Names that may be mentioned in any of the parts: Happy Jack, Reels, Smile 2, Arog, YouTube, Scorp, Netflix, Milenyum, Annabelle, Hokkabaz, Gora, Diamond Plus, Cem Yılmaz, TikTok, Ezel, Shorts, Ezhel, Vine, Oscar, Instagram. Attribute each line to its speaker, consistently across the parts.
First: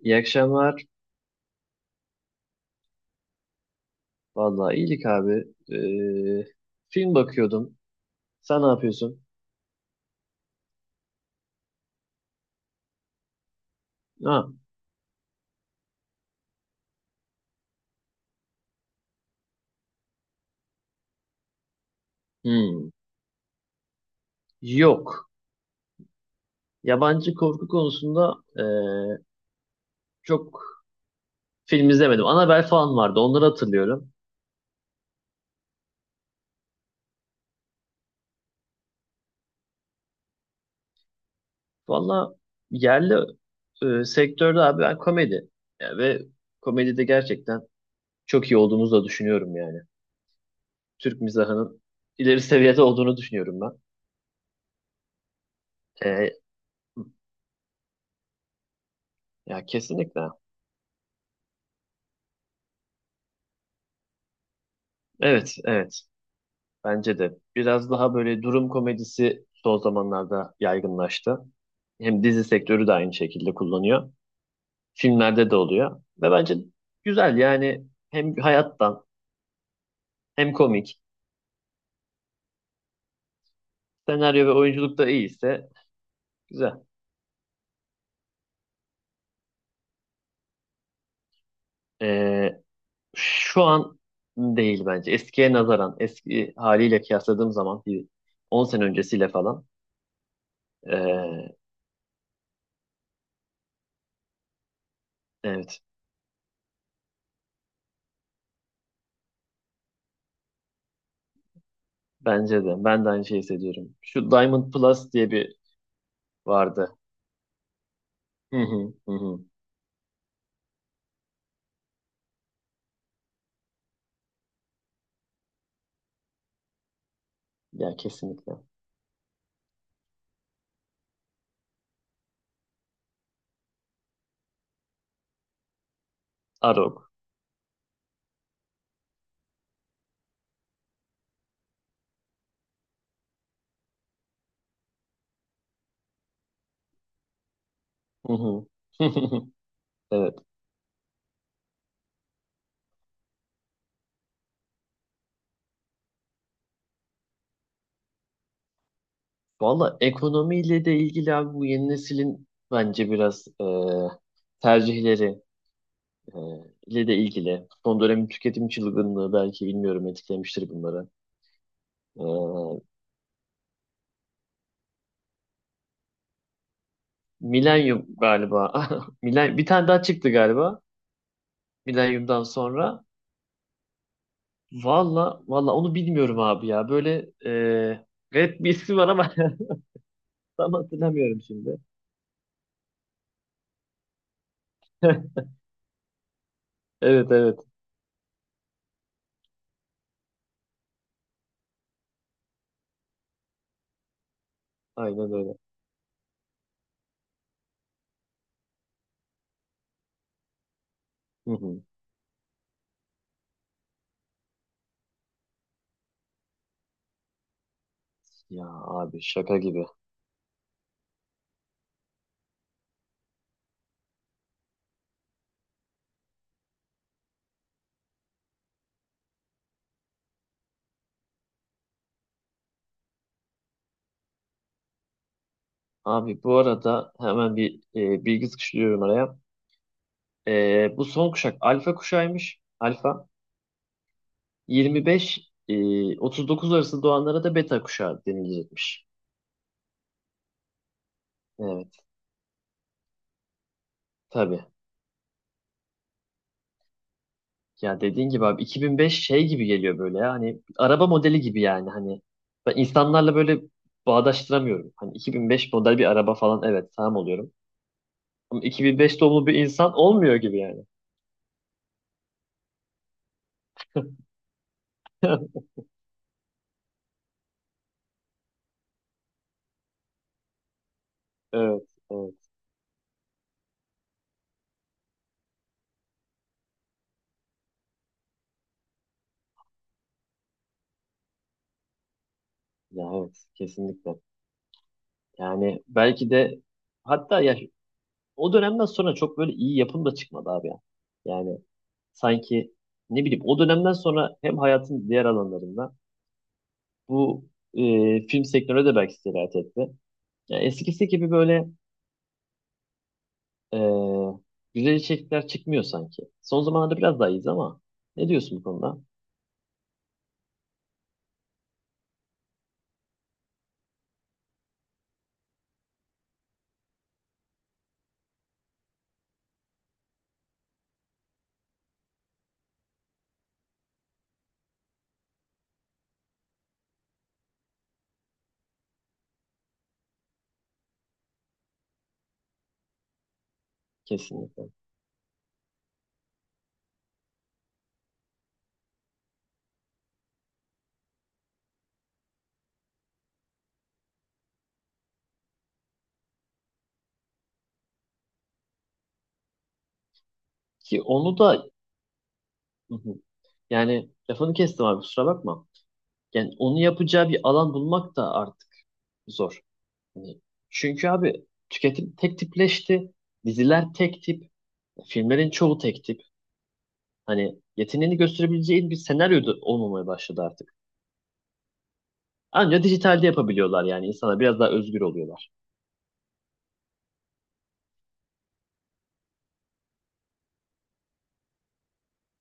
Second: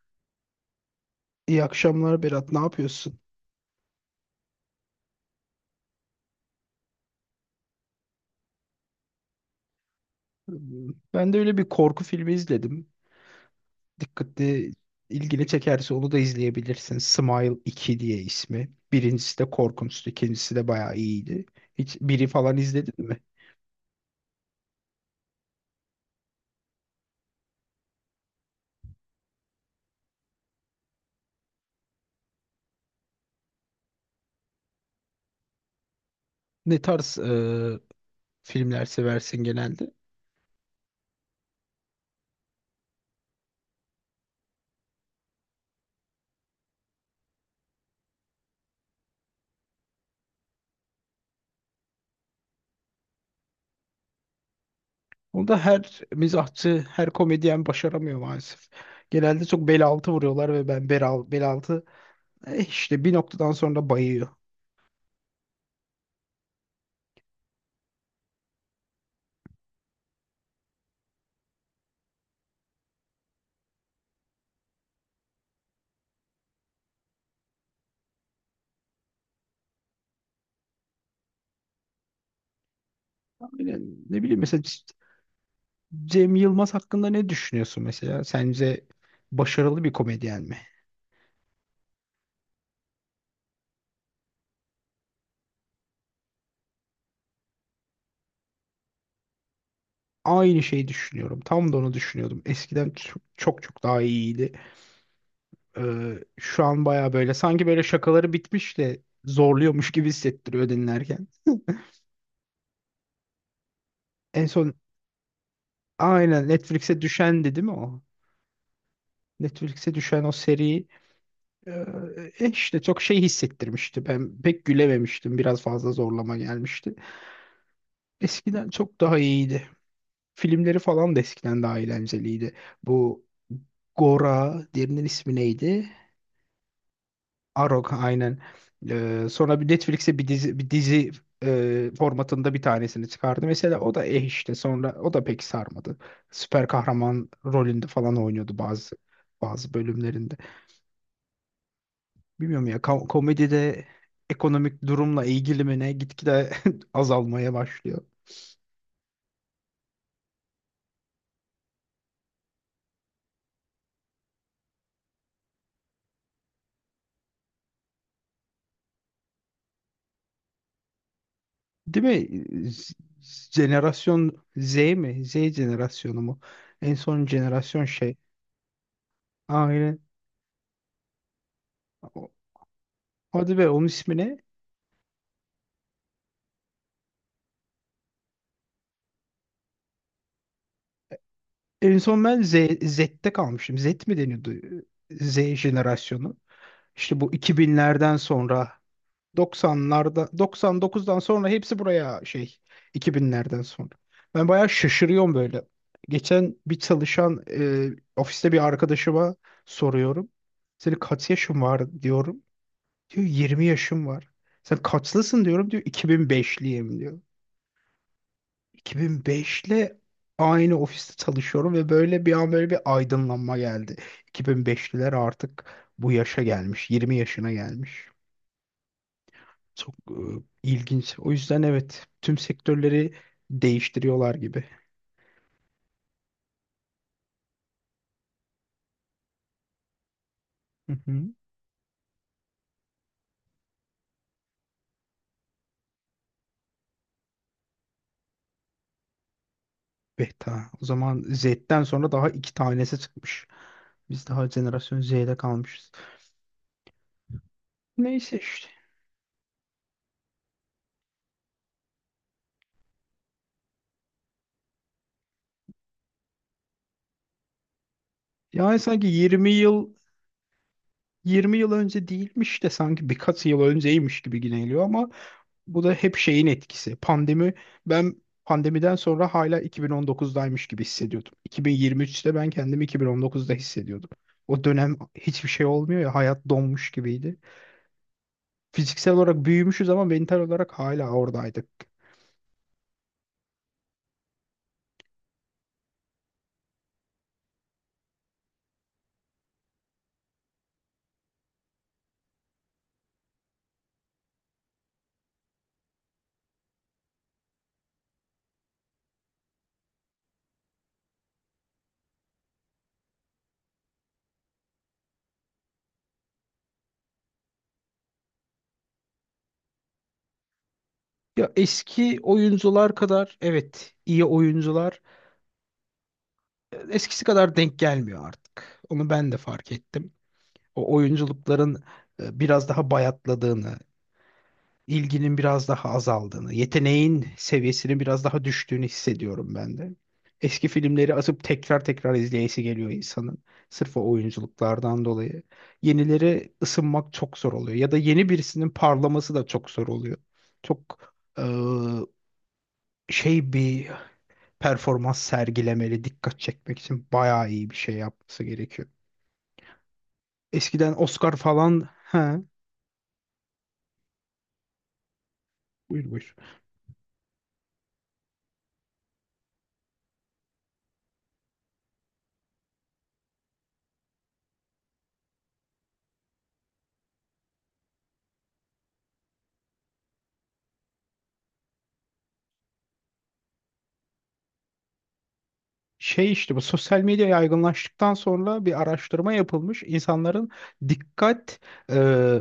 Speaker 1: İyi akşamlar.
Speaker 2: İyi akşamlar Berat, ne yapıyorsun?
Speaker 1: Vallahi iyilik abi. Ee, film bakıyordum. Sen ne yapıyorsun?
Speaker 2: Ben de öyle bir korku filmi izledim.
Speaker 1: Ha.
Speaker 2: Dikkatli, ilgini çekerse onu da izleyebilirsin. Smile 2 diye ismi. Birincisi de korkunçtu, ikincisi de bayağı iyiydi. Hiç biri falan
Speaker 1: hmm,
Speaker 2: izledin mi?
Speaker 1: Yok. Yabancı korku konusunda çok film izlemedim. Annabelle falan vardı. Onları hatırlıyorum.
Speaker 2: Ne tarz filmler seversin genelde?
Speaker 1: Vallahi yerli sektörde abi ben komedi. Ya ve komedide gerçekten çok iyi olduğumuzu da düşünüyorum yani. Türk mizahının ileri seviyede olduğunu düşünüyorum ben.
Speaker 2: Onu da her
Speaker 1: Ee,
Speaker 2: mizahçı, her komedyen başaramıyor maalesef. Genelde
Speaker 1: ya
Speaker 2: çok bel altı
Speaker 1: kesinlikle.
Speaker 2: vuruyorlar ve ben bel altı işte bir noktadan sonra bayıyor.
Speaker 1: Evet, evet. Bence de. Biraz daha böyle durum komedisi son zamanlarda yaygınlaştı. Hem dizi sektörü de aynı şekilde kullanıyor. Filmlerde de oluyor. Ve bence güzel yani hem hayattan hem komik.
Speaker 2: Aynen, ne bileyim
Speaker 1: Senaryo ve
Speaker 2: mesela
Speaker 1: oyunculuk da iyiyse
Speaker 2: Cem
Speaker 1: güzel.
Speaker 2: Yılmaz hakkında ne düşünüyorsun mesela? Sence başarılı bir komedyen mi?
Speaker 1: Ee, şu an değil bence. Eskiye nazaran, eski haliyle kıyasladığım zaman bir 10 sene öncesiyle falan.
Speaker 2: Aynı şeyi düşünüyorum.
Speaker 1: ee,
Speaker 2: Tam da onu düşünüyordum. Eskiden çok çok daha iyiydi.
Speaker 1: evet
Speaker 2: Şu an baya böyle sanki böyle şakaları bitmiş de zorluyormuş gibi hissettiriyor dinlerken.
Speaker 1: bence de. Ben de aynı şeyi hissediyorum. Şu
Speaker 2: En
Speaker 1: Diamond
Speaker 2: son
Speaker 1: Plus diye bir
Speaker 2: aynen
Speaker 1: vardı.
Speaker 2: Netflix'e düşendi, değil mi o?
Speaker 1: Hı hı hı. Hı.
Speaker 2: Netflix'e düşen o seri e, işte çok şey hissettirmişti. Ben pek gülememiştim. Biraz fazla zorlama gelmişti.
Speaker 1: Ya kesinlikle.
Speaker 2: Eskiden çok daha iyiydi. Filmleri falan da eskiden daha eğlenceliydi. Bu Gora, diğerinin ismi neydi?
Speaker 1: Arog.
Speaker 2: Arog aynen. Sonra bir Netflix'e bir dizi formatında bir tanesini çıkardı. Mesela o da işte sonra o da pek sarmadı. Süper kahraman rolünde falan
Speaker 1: Hı
Speaker 2: oynuyordu
Speaker 1: hı.
Speaker 2: bazı bazı bölümlerinde.
Speaker 1: Evet.
Speaker 2: Bilmiyorum ya komedide ekonomik durumla ilgili mi ne gitgide azalmaya başlıyor.
Speaker 1: Valla ekonomiyle de ilgili abi bu yeni neslin bence biraz tercihleri e, ile de ilgili. Son dönemin tüketim çılgınlığı belki bilmiyorum etkilemiştir bunları.
Speaker 2: Değil mi?
Speaker 1: E,
Speaker 2: Z- Jenerasyon Z mi? Z jenerasyonu mu? En son jenerasyon
Speaker 1: Milenyum
Speaker 2: şey.
Speaker 1: galiba. Milen bir tane
Speaker 2: Aynen.
Speaker 1: daha çıktı galiba.
Speaker 2: O-
Speaker 1: Milenyum'dan sonra.
Speaker 2: Hadi be onun ismi ne?
Speaker 1: Valla valla onu bilmiyorum abi ya. Böyle garip bir ismi var ama tam hatırlamıyorum şimdi.
Speaker 2: En son ben Z'te kalmışım. Z mi deniyordu? Z jenerasyonu. İşte
Speaker 1: Evet
Speaker 2: bu iki
Speaker 1: evet.
Speaker 2: binlerden sonra 90'larda, 99'dan sonra hepsi buraya şey 2000'lerden sonra. Ben bayağı
Speaker 1: Aynen
Speaker 2: şaşırıyorum
Speaker 1: öyle.
Speaker 2: böyle. Geçen bir çalışan ofiste bir arkadaşıma soruyorum. Senin kaç
Speaker 1: Hı
Speaker 2: yaşın
Speaker 1: hı.
Speaker 2: var diyorum. Diyor 20 yaşım var. Sen kaçlısın diyorum, diyor 2005'liyim diyor.
Speaker 1: Ya abi şaka gibi.
Speaker 2: 2005'le aynı ofiste çalışıyorum ve böyle bir an böyle bir aydınlanma geldi. 2005'liler artık bu yaşa gelmiş, 20 yaşına gelmiş. Çok ilginç. O yüzden evet tüm sektörleri değiştiriyorlar gibi.
Speaker 1: Abi bu arada hemen bir bilgi sıkıştırıyorum araya.
Speaker 2: Hı
Speaker 1: Bu son
Speaker 2: hı.
Speaker 1: kuşak alfa kuşağıymış. Alfa 25 39 arası doğanlara da beta kuşağı denilecekmiş.
Speaker 2: Beta. O zaman Z'den
Speaker 1: Evet
Speaker 2: sonra daha iki tanesi çıkmış. Biz daha
Speaker 1: tabii.
Speaker 2: jenerasyon Z'de kalmışız.
Speaker 1: Ya dediğin
Speaker 2: Neyse
Speaker 1: gibi abi
Speaker 2: işte.
Speaker 1: 2005 şey gibi geliyor böyle ya hani araba modeli gibi yani hani ben insanlarla böyle bağdaştıramıyorum. Hani 2005 model bir araba falan evet tamam oluyorum. Ama
Speaker 2: Yani sanki
Speaker 1: 2005 doğumlu
Speaker 2: 20
Speaker 1: bir
Speaker 2: yıl
Speaker 1: insan olmuyor gibi yani.
Speaker 2: 20 yıl önce değilmiş de sanki birkaç yıl önceymiş gibi yine geliyor ama bu da hep şeyin etkisi. Pandemi ben pandemiden sonra hala 2019'daymış gibi hissediyordum.
Speaker 1: Evet,
Speaker 2: 2023'te
Speaker 1: evet.
Speaker 2: ben kendimi 2019'da hissediyordum. O dönem hiçbir şey olmuyor ya, hayat donmuş gibiydi. Fiziksel olarak büyümüşüz ama mental olarak hala oradaydık.
Speaker 1: Ya evet kesinlikle. Yani belki de hatta ya o dönemden sonra çok böyle iyi yapım da çıkmadı abi ya. Yani sanki ne bileyim o dönemden sonra hem hayatın diğer alanlarında bu film sektörüne de belki sirayet etti. Yani eskisi gibi böyle e, güzel içerikler çıkmıyor sanki. Son zamanlarda biraz daha iyiyiz ama ne diyorsun bu konuda?
Speaker 2: Ya eski oyuncular kadar evet iyi oyuncular eskisi kadar denk gelmiyor artık. Onu ben de fark ettim. O oyunculukların biraz daha bayatladığını, ilginin biraz daha azaldığını, yeteneğin seviyesinin biraz daha düştüğünü hissediyorum ben de. Eski filmleri atıp tekrar tekrar izleyesi geliyor insanın. Sırf o
Speaker 1: Kesinlikle.
Speaker 2: oyunculuklardan dolayı. Yenileri ısınmak çok zor oluyor. Ya da yeni birisinin parlaması da çok zor oluyor. Çok şey bir performans sergilemeli, dikkat çekmek için bayağı iyi bir şey yapması gerekiyor. Eskiden
Speaker 1: Ki
Speaker 2: Oscar
Speaker 1: onu da
Speaker 2: falan... He,
Speaker 1: hı hı, yani lafını kestim abi kusura bakma.
Speaker 2: buyur buyur.
Speaker 1: Yani onu yapacağı bir alan bulmak da artık zor. Hani çünkü abi tüketim tek tipleşti. Diziler tek tip. Filmlerin çoğu tek tip. Hani yeteneğini gösterebileceğin bir senaryo da olmamaya başladı artık. Ancak dijitalde yapabiliyorlar yani. İnsana biraz daha özgür oluyorlar.
Speaker 2: Şey işte bu sosyal medya yaygınlaştıktan sonra bir araştırma yapılmış. İnsanların dikkat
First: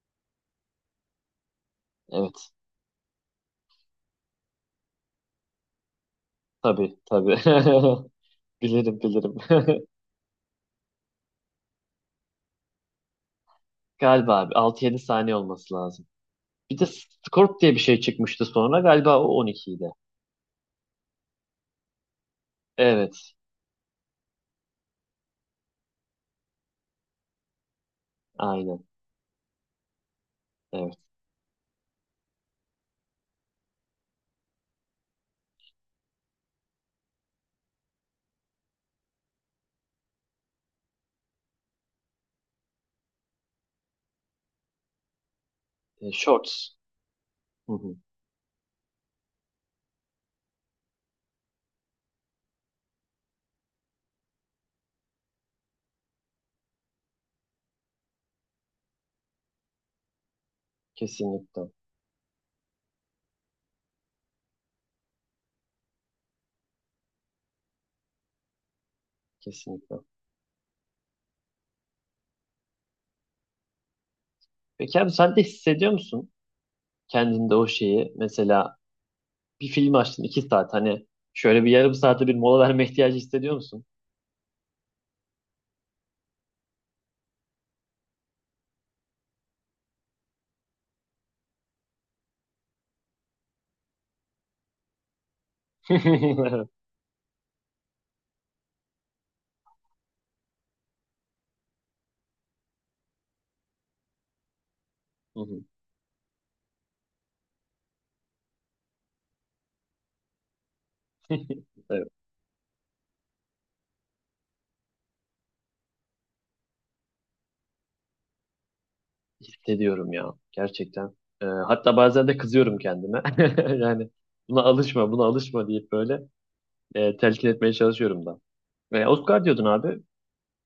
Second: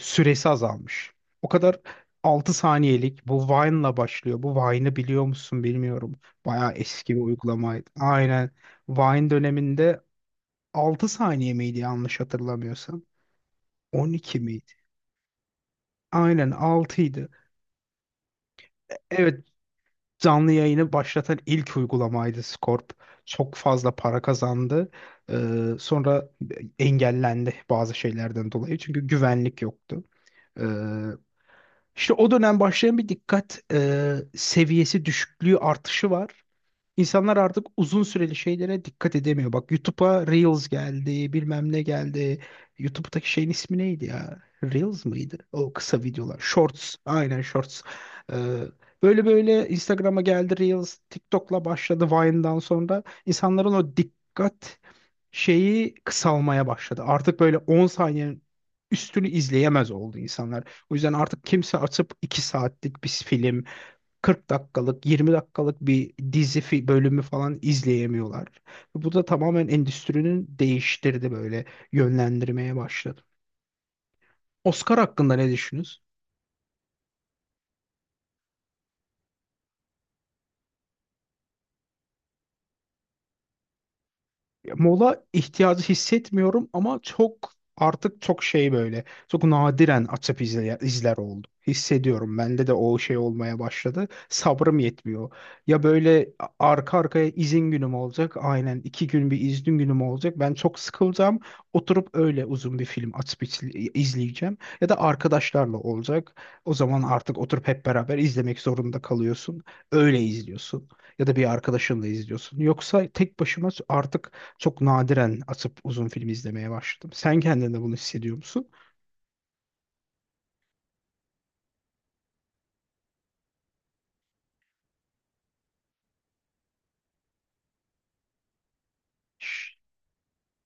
Speaker 2: süresi azalmış. O kadar
Speaker 1: Evet.
Speaker 2: 6 saniyelik bu Vine'la başlıyor. Bu Vine'ı biliyor musun bilmiyorum. Bayağı
Speaker 1: Tabii
Speaker 2: eski bir
Speaker 1: tabii.
Speaker 2: uygulamaydı. Aynen.
Speaker 1: Bilirim
Speaker 2: Vine
Speaker 1: bilirim.
Speaker 2: döneminde 6 saniye miydi yanlış hatırlamıyorsam. on
Speaker 1: Galiba
Speaker 2: iki
Speaker 1: abi
Speaker 2: miydi?
Speaker 1: altı yedi saniye olması lazım.
Speaker 2: Aynen
Speaker 1: Bir de
Speaker 2: 6'ydı.
Speaker 1: Scorp diye bir şey çıkmıştı sonra. Galiba o
Speaker 2: Evet,
Speaker 1: 12'ydi.
Speaker 2: canlı yayını başlatan ilk uygulamaydı Scorp.
Speaker 1: Evet.
Speaker 2: Çok fazla para kazandı. Sonra engellendi bazı şeylerden dolayı.
Speaker 1: Aynen.
Speaker 2: Çünkü güvenlik yoktu. Ee,
Speaker 1: Evet.
Speaker 2: işte o dönem başlayan bir dikkat seviyesi düşüklüğü artışı var. İnsanlar artık uzun süreli şeylere dikkat edemiyor. Bak, YouTube'a Reels geldi, bilmem ne geldi. YouTube'daki şeyin ismi neydi ya? Reels mıydı? O kısa
Speaker 1: E,
Speaker 2: videolar.
Speaker 1: Shorts.
Speaker 2: Shorts. Aynen
Speaker 1: Hı
Speaker 2: Shorts.
Speaker 1: hı.
Speaker 2: Ee, Böyle böyle Instagram'a geldi Reels. TikTok'la başladı Vine'dan sonra. İnsanların o dikkat şeyi kısalmaya başladı. Artık böyle 10 saniyenin üstünü izleyemez oldu insanlar. O yüzden artık
Speaker 1: Kesinlikle.
Speaker 2: kimse açıp 2 saatlik bir film, 40 dakikalık, 20 dakikalık bir dizi bölümü falan izleyemiyorlar. Bu da tamamen
Speaker 1: Kesinlikle.
Speaker 2: endüstrinin değiştirdi böyle yönlendirmeye başladı. Oscar
Speaker 1: Peki abi
Speaker 2: hakkında
Speaker 1: sen de
Speaker 2: ne
Speaker 1: hissediyor
Speaker 2: düşünüyorsun?
Speaker 1: musun? Kendinde o şeyi mesela bir film açtın iki saat hani şöyle bir yarım saate bir mola verme ihtiyacı hissediyor musun?
Speaker 2: Mola ihtiyacı hissetmiyorum ama çok artık çok şey böyle çok nadiren açıp izler oldum. Hissediyorum. Bende de o şey olmaya başladı. Sabrım yetmiyor. Ya böyle arka arkaya izin günüm olacak. Aynen 2 gün bir izin günüm olacak. Ben çok sıkılacağım. Oturup öyle uzun bir film açıp izleyeceğim. Ya da
Speaker 1: Hı hı.
Speaker 2: arkadaşlarla olacak. O zaman artık oturup hep beraber izlemek zorunda kalıyorsun. Öyle izliyorsun ya da bir arkadaşınla
Speaker 1: Evet,
Speaker 2: izliyorsun. Yoksa tek başıma artık çok nadiren atıp uzun film izlemeye başladım. Sen kendinde bunu hissediyor musun?
Speaker 1: hissediyorum ya gerçekten. Hatta bazen de kızıyorum kendime. Yani buna alışma, buna alışma deyip böyle telkin etmeye çalışıyorum da. Ve Oscar diyordun abi.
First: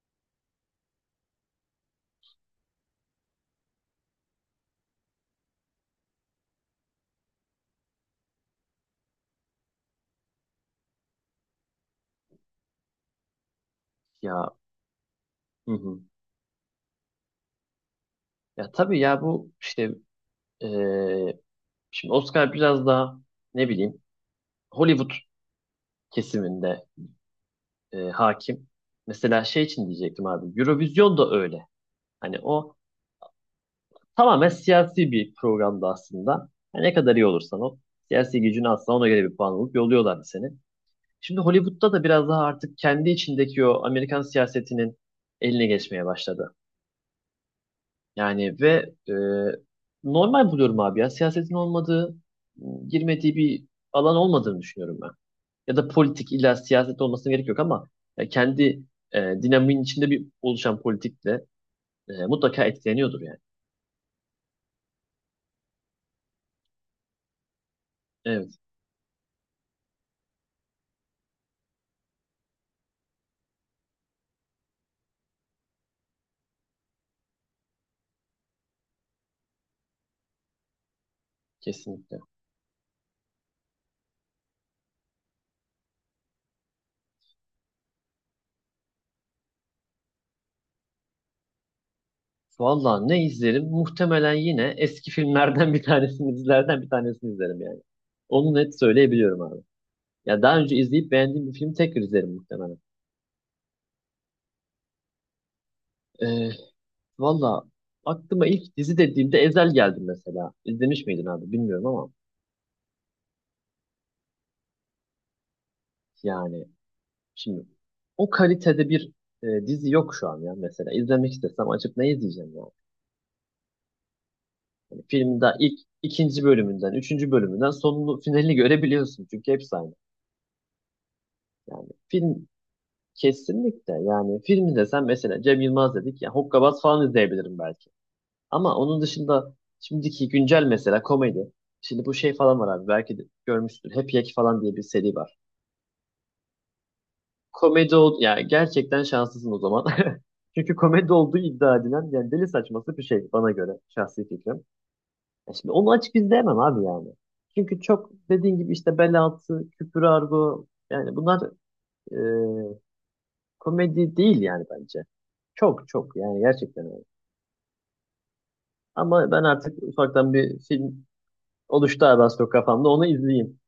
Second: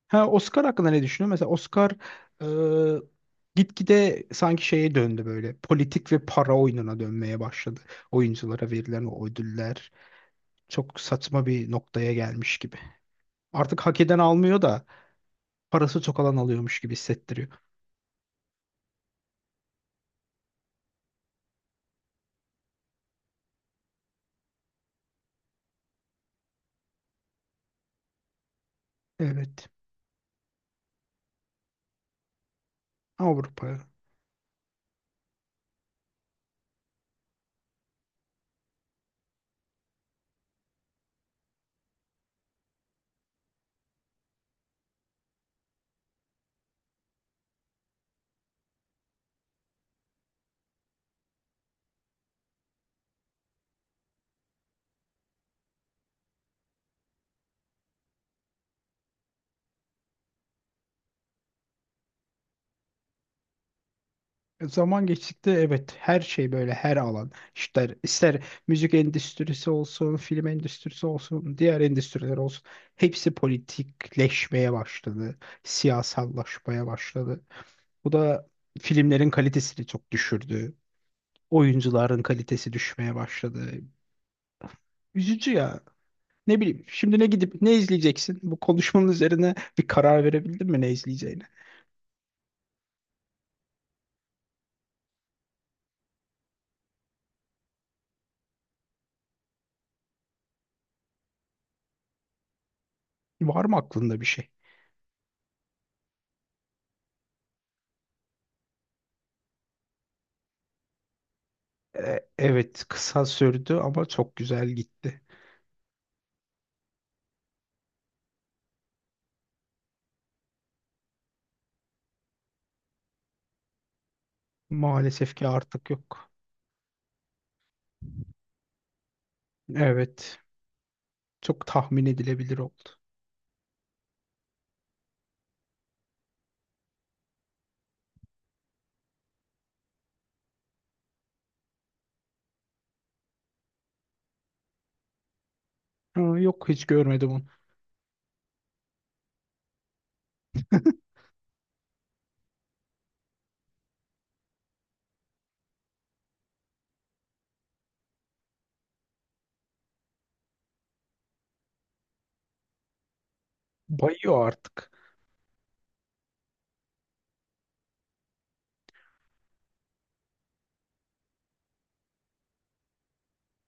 Speaker 2: Ha, Oscar hakkında ne düşünüyorsun? Mesela Oscar e, gitgide sanki şeye döndü böyle. Politik ve para oyununa dönmeye başladı. Oyunculara verilen o ödüller çok saçma bir noktaya gelmiş gibi. Artık hak eden
Speaker 1: Ya
Speaker 2: almıyor da
Speaker 1: hı hı.
Speaker 2: parası çok alan alıyormuş gibi hissettiriyor.
Speaker 1: Ya tabii ya bu işte e, şimdi Oscar biraz daha ne bileyim Hollywood kesiminde hakim. Mesela şey
Speaker 2: Evet.
Speaker 1: için diyecektim abi. Eurovision da öyle. Hani o
Speaker 2: Avrupa.
Speaker 1: tamamen siyasi bir programdı aslında. Hani ne kadar iyi olursan ol. Siyasi gücünü atsan ona göre bir puan alıp yolluyorlardı seni. Şimdi Hollywood'da da biraz daha artık kendi içindeki o Amerikan siyasetinin eline geçmeye başladı. Yani ve normal buluyorum abi ya. Siyasetin olmadığı, girmediği bir alan olmadığını düşünüyorum ben. Ya da politik illa siyaset olmasına gerek yok ama kendi dinamiğin içinde bir oluşan politikle mutlaka etkileniyordur yani.
Speaker 2: Zaman geçtikçe evet her şey böyle, her alan ister ister
Speaker 1: Evet,
Speaker 2: müzik endüstrisi olsun, film endüstrisi olsun, diğer endüstriler olsun hepsi politikleşmeye başladı, siyasallaşmaya başladı. Bu da filmlerin kalitesini çok düşürdü.
Speaker 1: kesinlikle.
Speaker 2: Oyuncuların kalitesi düşmeye başladı. Üzücü ya. Ne bileyim şimdi ne gidip ne izleyeceksin? Bu konuşmanın üzerine bir karar verebildin mi ne izleyeceğine?
Speaker 1: Vallahi ne izlerim? Muhtemelen yine eski filmlerden bir tanesini, dizilerden bir tanesini izlerim yani. Onu net söyleyebiliyorum abi. Ya daha önce izleyip beğendiğim bir filmi tekrar izlerim muhtemelen.
Speaker 2: Var mı aklında bir şey?
Speaker 1: Ee, valla aklıma ilk dizi dediğimde Ezel geldi mesela. İzlemiş miydin abi bilmiyorum ama
Speaker 2: Evet, kısa sürdü ama çok güzel gitti.
Speaker 1: yani şimdi o kalitede bir dizi yok şu an ya mesela. İzlemek istesem açıp ne izleyeceğim ya? Hani
Speaker 2: Maalesef
Speaker 1: filmin
Speaker 2: ki
Speaker 1: daha ilk
Speaker 2: artık yok.
Speaker 1: ikinci bölümünden, üçüncü bölümünden sonunu, finalini görebiliyorsun. Çünkü hepsi aynı.
Speaker 2: Evet, çok
Speaker 1: Yani
Speaker 2: tahmin
Speaker 1: film
Speaker 2: edilebilir oldu.
Speaker 1: kesinlikle yani film desem mesela Cem Yılmaz dedik ya Hokkabaz falan izleyebilirim belki. Ama onun dışında şimdiki güncel mesela komedi. Şimdi bu şey falan var abi belki de görmüşsün. Happy Jack falan diye bir seri var.
Speaker 2: Ha, yok hiç görmedim onu.
Speaker 1: Komedi ol yani gerçekten şanslısın o zaman. Çünkü komedi olduğu iddia edilen yani deli saçması bir şey bana göre şahsi fikrim. Ya şimdi onu açık izleyemem abi yani. Çünkü çok dediğin gibi işte bel altı, küfür argo yani bunlar e, komedi değil
Speaker 2: Bayıyor
Speaker 1: yani
Speaker 2: artık.
Speaker 1: bence. Çok çok yani gerçekten öyle. Ama ben artık ufaktan bir film oluştu abi az çok kafamda onu izleyeyim.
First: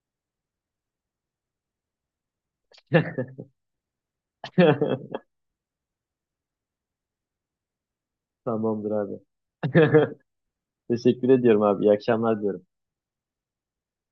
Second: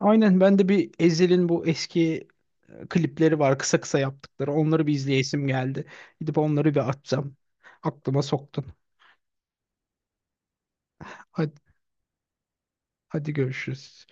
Speaker 2: Aynen ben de bir Ezhel'in bu eski klipleri var kısa kısa yaptıkları. Onları bir izleyesim geldi. Gidip onları bir açacağım. Aklıma soktun.
Speaker 1: Tamamdır abi. Teşekkür
Speaker 2: Hadi,
Speaker 1: ediyorum abi. İyi akşamlar diyorum.
Speaker 2: hadi görüşürüz.